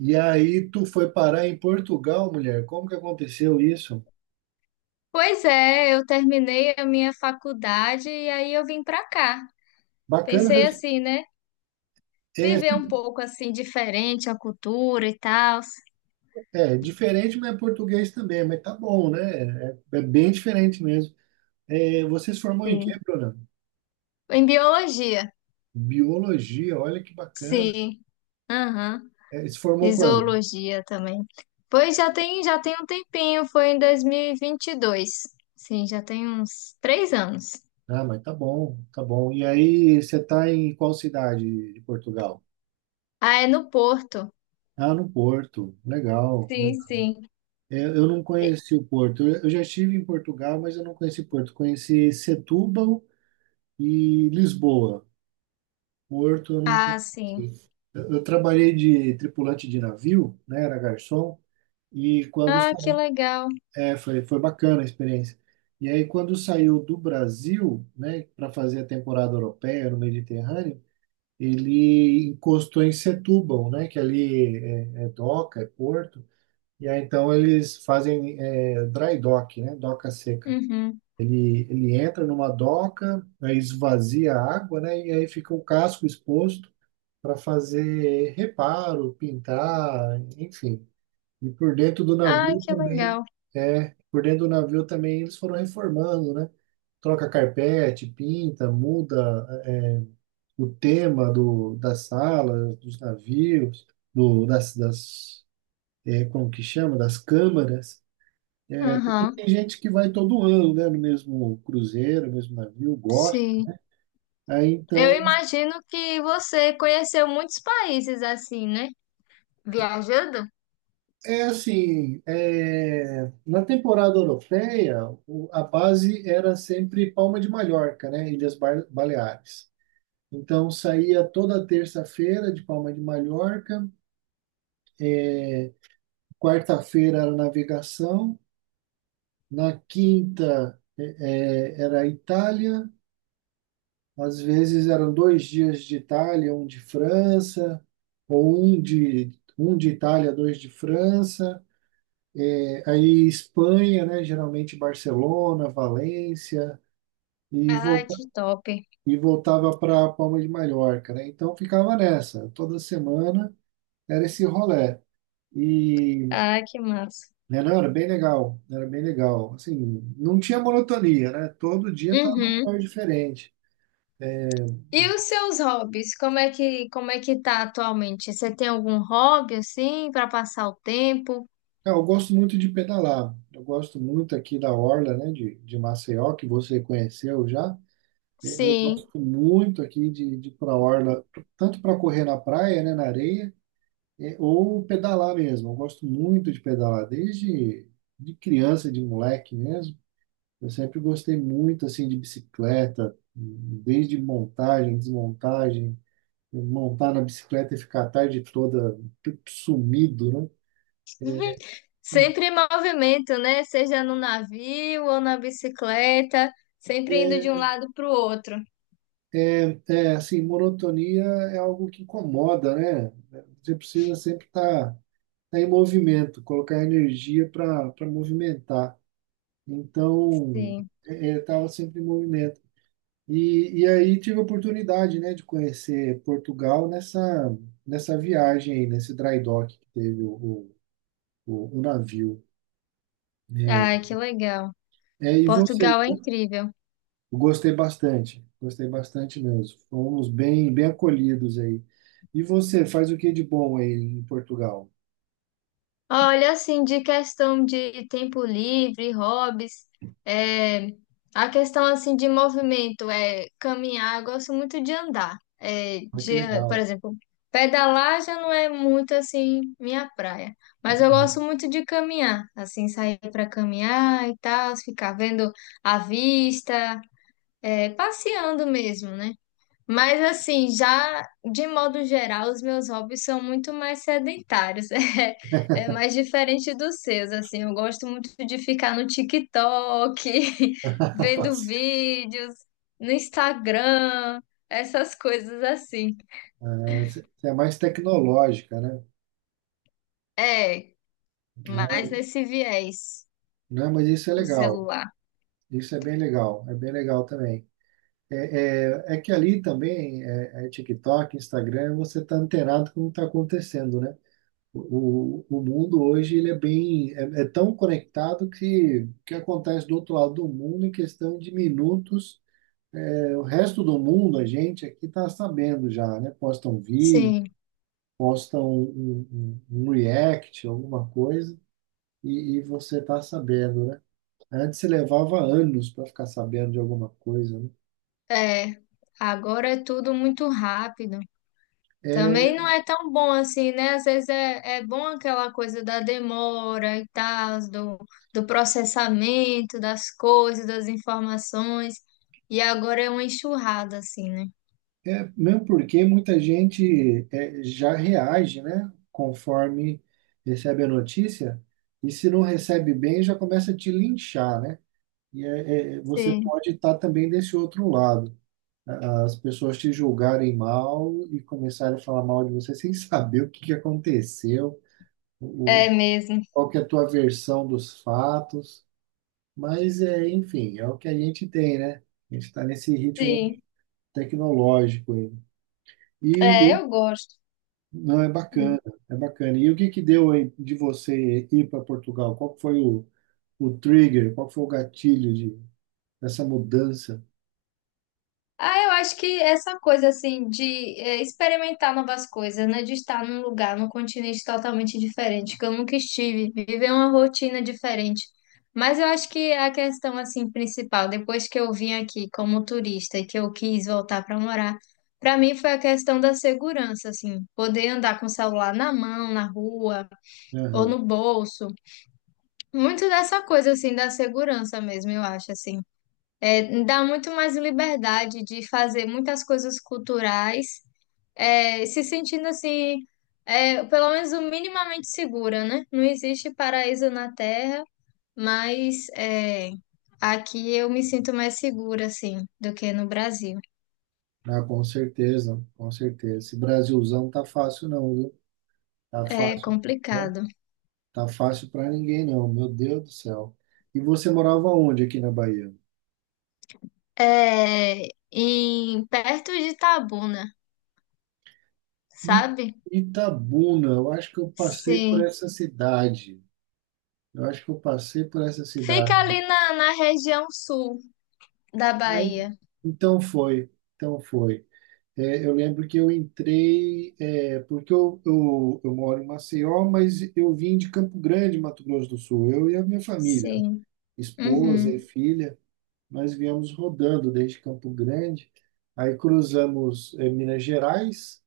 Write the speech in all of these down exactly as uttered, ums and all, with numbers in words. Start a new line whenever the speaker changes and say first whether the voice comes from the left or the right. right: E aí tu foi parar em Portugal, mulher. Como que aconteceu isso?
left: Pois é, eu terminei a minha faculdade e aí eu vim pra cá.
right: Bacana,
left: Pensei assim, né?
right: é,
left: Viver um pouco assim diferente a cultura e tal.
right: é diferente, mas é português também, mas tá bom, né? É, é bem diferente mesmo. É, você se formou em quê,
left: Sim.
right: Bruna?
left: Em biologia,
right: Biologia, olha que bacana.
left: sim. Aham.
right: É, se
left: E
right: formou quando?
left: zoologia também. Pois já tem, já tem um tempinho, foi em dois mil e e vinte e dois. Sim, já tem uns três anos.
right: Ah, mas tá bom, tá bom. E aí, você tá em qual cidade de Portugal?
left: Ah, é no Porto.
right: Ah, no Porto. Legal,
left: Sim,
right: legal.
left: sim.
right: É, eu não conheci o Porto. Eu eu já estive em Portugal, mas eu não conheci Porto. Conheci Setúbal e Lisboa. Porto, eu não
left: Ah, sim.
right: conheço. Eu, eu trabalhei de tripulante de navio, né? Era garçom. E quando
left: Ah,
right: sa-
left: que legal.
right: é, foi, foi bacana a experiência. E aí, quando saiu do Brasil, né, para fazer a temporada europeia no Mediterrâneo, ele encostou em Setúbal, né, que ali é, é doca, é porto. E aí, então, eles fazem é, dry dock, né, doca seca.
left: Uhum.
right: Ele, ele entra numa doca, aí esvazia a água, né, e aí fica o casco exposto. Para fazer reparo, pintar, enfim. E por dentro do
left: Ah,
right: navio
left: que
right: também,
left: legal.
right: é, por dentro do navio também eles foram reformando, né? Troca carpete, pinta, muda, é, o tema do, das salas, dos navios, do, das, das, é, como que chama? Das câmaras. Porque
left: Aham,
right: tem gente que vai todo ano, né? No mesmo cruzeiro, no mesmo navio, gosta.
left: sim.
right: Aí
left: Eu
right: então.
left: imagino que você conheceu muitos países assim, né? Viajando?
right: É assim, é, na temporada europeia, o- a base era sempre Palma de Mallorca, né? Ilhas Bar- Baleares. Então saía toda terça-feira de Palma de Mallorca, quarta-feira era navegação, na quinta é, é, era Itália, às vezes eram dois dias de Itália, um de França, ou um de, um de Itália, dois de França. É, aí Espanha, né? Geralmente Barcelona, Valência. e,
left: Ai,
right: volta,
left: que top.
right: e voltava para Palma de Mallorca, né? Então ficava nessa, toda semana era esse rolê. E
left: Ai, que massa.
right: né? Não, era bem legal, era bem legal. Assim, não tinha monotonia, né? Todo dia estava num
left: Uhum.
right: lugar diferente.
left: E os seus hobbies? Como é que, como é que tá atualmente? Você tem algum hobby assim para passar o tempo?
right: Cara, eu gosto muito de pedalar. Eu gosto muito aqui da Orla, né, de, de Maceió, que você conheceu já. É, eu
left: Sim.
right: gosto muito aqui de, de ir para a Orla, tanto para correr na praia, né, na areia. É, ou pedalar mesmo. Eu gosto muito de pedalar, desde de criança, de moleque mesmo. Eu sempre gostei muito assim de bicicleta, desde montagem, desmontagem, montar na bicicleta e ficar a tarde toda sumido, né?
left: Sempre em movimento, né? Seja no navio ou na bicicleta, sempre indo de
right: É,
left: um lado para o outro.
right: é, é, assim, monotonia é algo que incomoda, né? Você precisa sempre estar em movimento, colocar energia para para movimentar. Então,
left: Sim.
right: é, é, eu estava sempre em movimento. E, e aí tive a oportunidade, né, de conhecer Portugal nessa, nessa viagem aí, nesse dry dock que teve o, o, o, o navio.
left: Ai, que legal.
right: É, e você?
left: Portugal é incrível.
right: Eu gostei bastante, gostei bastante mesmo. Fomos bem, bem acolhidos aí. E você, faz o que de bom aí em Portugal?
left: Olha, assim, de questão de tempo livre, hobbies, é, a questão, assim, de movimento, é caminhar, eu gosto muito de andar, é,
right: Ah, que
left: de, por
right: legal.
left: exemplo, pedalar já não é muito, assim, minha praia, mas eu gosto muito de caminhar, assim, sair para caminhar e tal, ficar vendo a vista, é, passeando mesmo, né? Mas assim, já de modo geral, os meus hobbies são muito mais sedentários, é, é mais diferente dos seus, assim, eu gosto muito de ficar no TikTok,
right: Tá
left: vendo
right: certo.
left: vídeos, no Instagram, essas coisas assim.
right: Ah, você é mais tecnológica, né?
left: É,
right: Né?
left: mais nesse viés,
right: Não, mas isso é
left: o
right: legal.
left: celular.
right: Isso é bem legal. É bem legal também. É, é, é que ali também é, é TikTok, Instagram, você está antenado com o que está acontecendo, né? O, o mundo hoje ele é bem é, é tão conectado que o que acontece do outro lado do mundo em questão de minutos, é, o resto do mundo, a gente aqui está sabendo já, né? Posta um vídeo,
left: Sim,
right: posta um, um, um react, alguma coisa, e, e você está sabendo, né? Antes se levava anos para ficar sabendo de alguma coisa, né?
left: é, agora é tudo muito rápido.
right: É,
left: Também não é tão bom assim, né? Às vezes é, é bom aquela coisa da demora e tal, do, do processamento das coisas, das informações. E agora é uma enxurrada, assim, né?
right: É, mesmo porque muita gente é, já reage, né, conforme recebe a notícia, e se não recebe bem, já começa a te linchar, né? E é, é, você
left: Sim,
right: pode estar também desse outro lado. A- as pessoas te julgarem mal e começarem a falar mal de você sem saber o que que aconteceu, o,
left: é mesmo.
right: qual que é a tua versão dos fatos, mas é, enfim, é o que a gente tem, né? A gente está nesse ritmo
left: Sim,
right: tecnológico aí. E
left: é, eu gosto.
right: Não, é bacana, é bacana. E o que que deu aí de você ir para Portugal? Qual que foi o, o trigger? Qual que foi o gatilho de, dessa mudança?
left: Ah, eu acho que essa coisa assim de é, experimentar novas coisas, né? De estar num lugar, num continente totalmente diferente, que eu nunca estive, viver uma rotina diferente. Mas eu acho que a questão assim principal, depois que eu vim aqui como turista e que eu quis voltar para morar, para mim foi a questão da segurança, assim, poder andar com o celular na mão, na rua ou
right: Aham.
left: no bolso. Muito dessa coisa assim da segurança mesmo, eu acho assim. É, dá muito mais liberdade de fazer muitas coisas culturais, é, se sentindo assim, é, pelo menos o minimamente segura, né? Não existe paraíso na Terra, mas é, aqui eu me sinto mais segura, assim, do que no Brasil.
right: Ah, com certeza, com certeza. Esse Brasilzão tá fácil não, viu? Tá
left: É
right: fácil, né?
left: complicado.
right: Tá fácil para ninguém não, meu Deus do céu. E você morava onde aqui na Bahia?
left: É, em, perto de Itabuna,
right: I-
left: sabe?
right: Itabuna, eu acho que eu passei por
left: Sim.
right: essa cidade. Eu acho que eu passei por essa
left: Fica
right: cidade.
left: ali na, na região sul da
right: Ai,
left: Bahia.
right: então foi, então foi. É, eu lembro que eu entrei, é, porque eu, eu, eu moro em Maceió, mas eu vim de Campo Grande, Mato Grosso do Sul, eu e a minha família, né?
left: Sim.
right: Esposa e uhum,
left: Uhum.
right: filha, nós viemos rodando desde Campo Grande, aí cruzamos, é, Minas Gerais,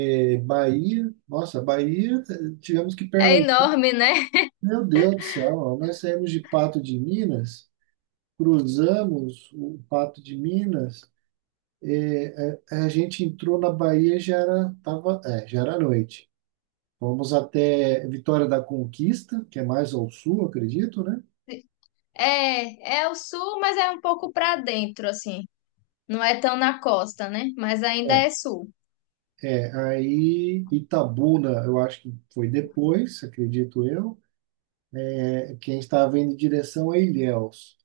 right: é, Bahia, nossa, Bahia, eh, tivemos que
left: É
right: pernoitar,
left: enorme, né?
right: meu Deus do céu, nós saímos de Pato de Minas, cruzamos o Pato de Minas, a gente entrou na Bahia, já era, tava, é, já era noite. Fomos até Vitória da Conquista, que é mais ao sul, acredito, né?
left: É, é o sul, mas é um pouco pra dentro, assim. Não é tão na costa, né? Mas ainda
right: É.
left: é sul.
right: É, aí Itabuna, eu acho que foi depois, acredito eu. É, quem estava indo em direção a Ilhéus.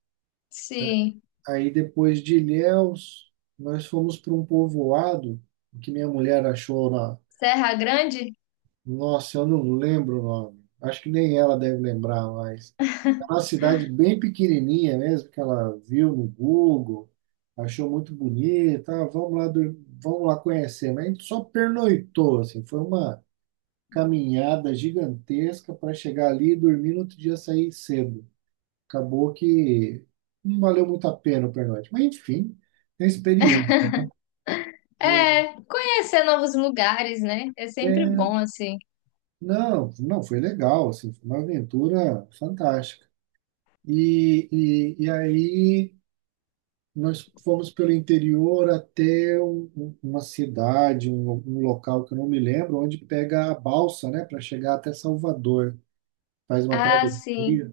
left: Sim.
right: Aí depois de Ilhéus, nós fomos para um povoado que minha mulher achou na.
left: Serra Grande?
right: Nossa, eu não lembro o nome. Acho que nem ela deve lembrar mais. Era uma cidade bem pequenininha mesmo, que ela viu no Google, achou muito bonita, ah, vamos lá, dur- vamos lá conhecer. Mas a gente só pernoitou, assim, foi uma caminhada gigantesca para chegar ali e dormir no outro dia sair cedo. Acabou que não valeu muito a pena o pernoite. Mas enfim, é experiência. E-
left: É, conhecer novos lugares, né? É sempre
right: é,
left: bom, assim.
right: não, não, foi legal, assim, foi uma aventura fantástica. E, e, e aí nós fomos pelo interior até um- um- uma cidade, um, um local que eu não me lembro, onde pega a balsa, né, para chegar até Salvador. Faz uma
left: Ah, sim.
right: travessia,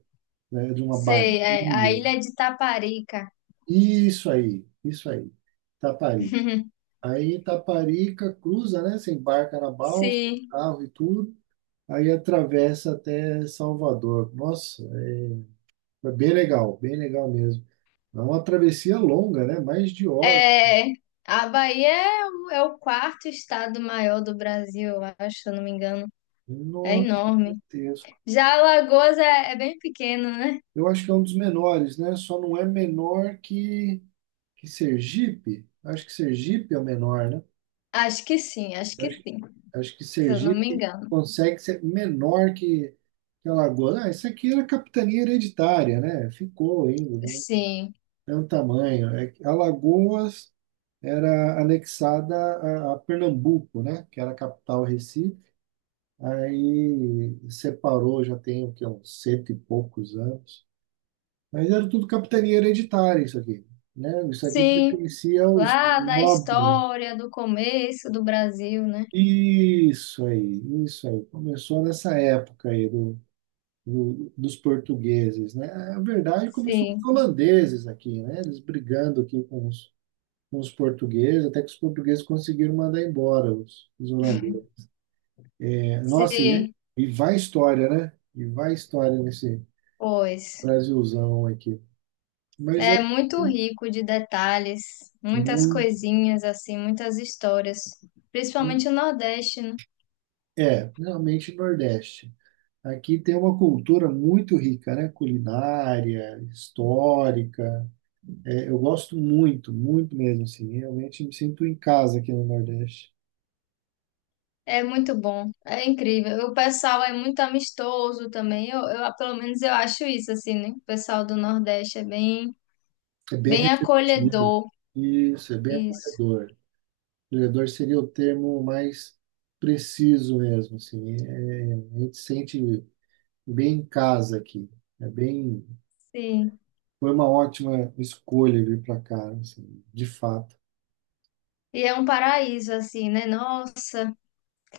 right: né, de uma baía.
left: Sei, é a Ilha de Taparica.
right: Isso aí, isso aí, Itaparica. Aí Itaparica cruza, né? Você embarca na balsa,
left: Sim.
right: carro e tudo. Aí atravessa até Salvador. Nossa, é, foi bem legal, bem legal mesmo. É uma travessia longa, né? Mais de hora.
left: É, a Bahia é, o é o quarto estado maior do Brasil, eu acho, se eu não me engano. É
right: Nossa,
left: enorme. Já Alagoas é, é bem pequeno, né?
right: eu acho que é um dos menores, né? Só não é menor que, que Sergipe. Acho que Sergipe é o menor, né?
left: Acho que sim, acho
right: Eu
left: que
right: Acho,
left: sim.
right: acho que
left: Se eu não me
right: Sergipe
left: engano.
right: consegue ser menor que, que Alagoas. Ah, isso aqui era capitania hereditária, né? Ficou ainda, né?
left: Sim,
right: É um tamanho. É que Alagoas era anexada a, a Pernambuco, né? Que era a capital Recife. Aí separou, já tem o quê? Uns cento e poucos anos. Mas era tudo capitania hereditária isso aqui, né? Isso aqui
left: sim,
right: pertencia aos
left: lá da
right: nobres.
left: história, do começo do Brasil, né?
right: Isso aí, isso aí. Começou nessa época aí do, do- dos portugueses, né? Na verdade, começou com os
left: Sim,
right: holandeses aqui, né? Eles brigando aqui com os, com os portugueses, até que os portugueses conseguiram mandar embora os, os holandeses. É, nossa, e, é,
left: sim,
right: e vai história, né? E vai história nesse
left: pois.
right: Brasilzão aqui. Mas é
left: É muito rico de detalhes, muitas
right: muito,
left: coisinhas, assim, muitas histórias. Principalmente o Nordeste, né?
right: é, realmente Nordeste. Aqui tem uma cultura muito rica, né? Culinária, histórica. É, eu gosto muito, muito mesmo, assim. Realmente me sinto em casa aqui no Nordeste.
left: É muito bom, é incrível. O pessoal é muito amistoso também. Eu, eu, pelo menos eu acho isso, assim, né? O pessoal do Nordeste é bem,
right: É bem
left: bem
right: receptivo.
left: acolhedor.
right: Isso, é bem
left: Isso,
right: acolhedor. Acolhedor seria o termo mais preciso mesmo, assim. É, a gente sente bem em casa aqui. É bem,
left: sim.
right: foi uma ótima escolha vir para cá, assim, de fato.
left: E é um paraíso, assim, né? Nossa.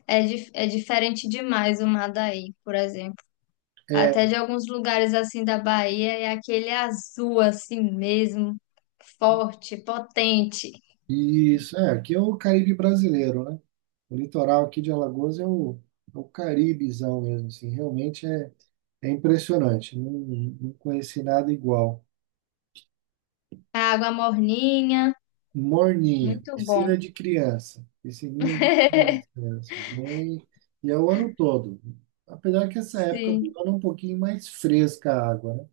left: É, dif- é diferente demais o Madaí, por exemplo. Até
right: É,
left: de alguns lugares assim da Bahia é aquele azul assim mesmo, forte, potente.
right: isso, é, aqui é o Caribe brasileiro, né? O litoral aqui de Alagoas é o, é o Caribezão mesmo, assim, realmente é, é impressionante, não, não conheci nada igual.
left: A água morninha,
right: Morninha,
left: muito bom.
right: piscina de criança, piscininha de criança, né, assim, bem, e é o ano todo, apesar que essa época do
left: Sim,
right: ano é um pouquinho mais fresca a água, né?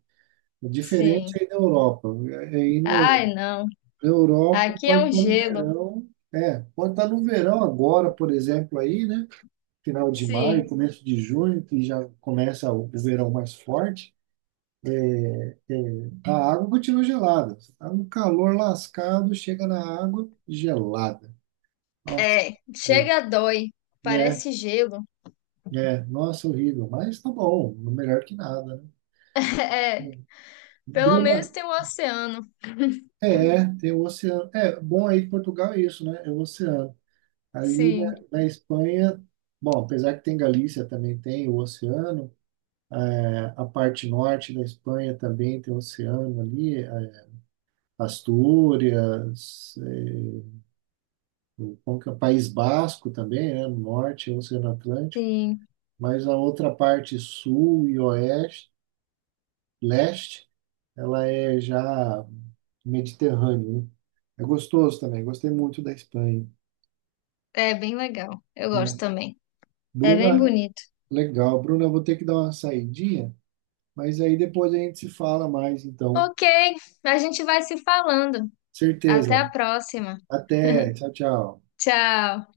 right: É diferente
left: sim.
right: aí da Europa, aí no,
left: Ai, não.
right: na Europa
left: Aqui é
right: pode
left: um
right: estar no
left: gelo.
right: verão, é, pode estar no verão agora, por exemplo, aí, né? Final de maio,
left: Sim.
right: começo de junho, que já começa o o verão mais forte, a água continua gelada. Você tá um calor lascado, chega na água gelada. Nossa,
left: É, chega a dói.
right: né?
left: Parece gelo.
right: É, é, nossa, horrível, mas tá bom, melhor que nada,
left: É,
right: né?
left: pelo
right: Bruna,
left: menos tem o oceano.
right: é, tem o oceano. É, bom aí que Portugal é isso, né? É o oceano. Ali na,
left: Sim,
right: na Espanha, bom, apesar que tem Galícia, também tem o oceano, é, a parte norte da Espanha também tem o oceano ali, Astúrias, eh, o como que é? País Basco também, né? No Norte, Oceano Atlântico,
left: sim.
right: mas a outra parte sul e oeste, leste, ela é já Mediterrâneo, né? É gostoso também, gostei muito da Espanha,
left: É bem legal. Eu gosto
right: né?
left: também. É bem
right: Bruna,
left: bonito.
right: legal. Bruna, eu vou ter que dar uma saidinha, mas aí depois a gente se fala mais, então.
left: Ok, a gente vai se falando. Até a
right: Certeza.
left: próxima.
right: Até. Tchau, tchau.
left: Tchau.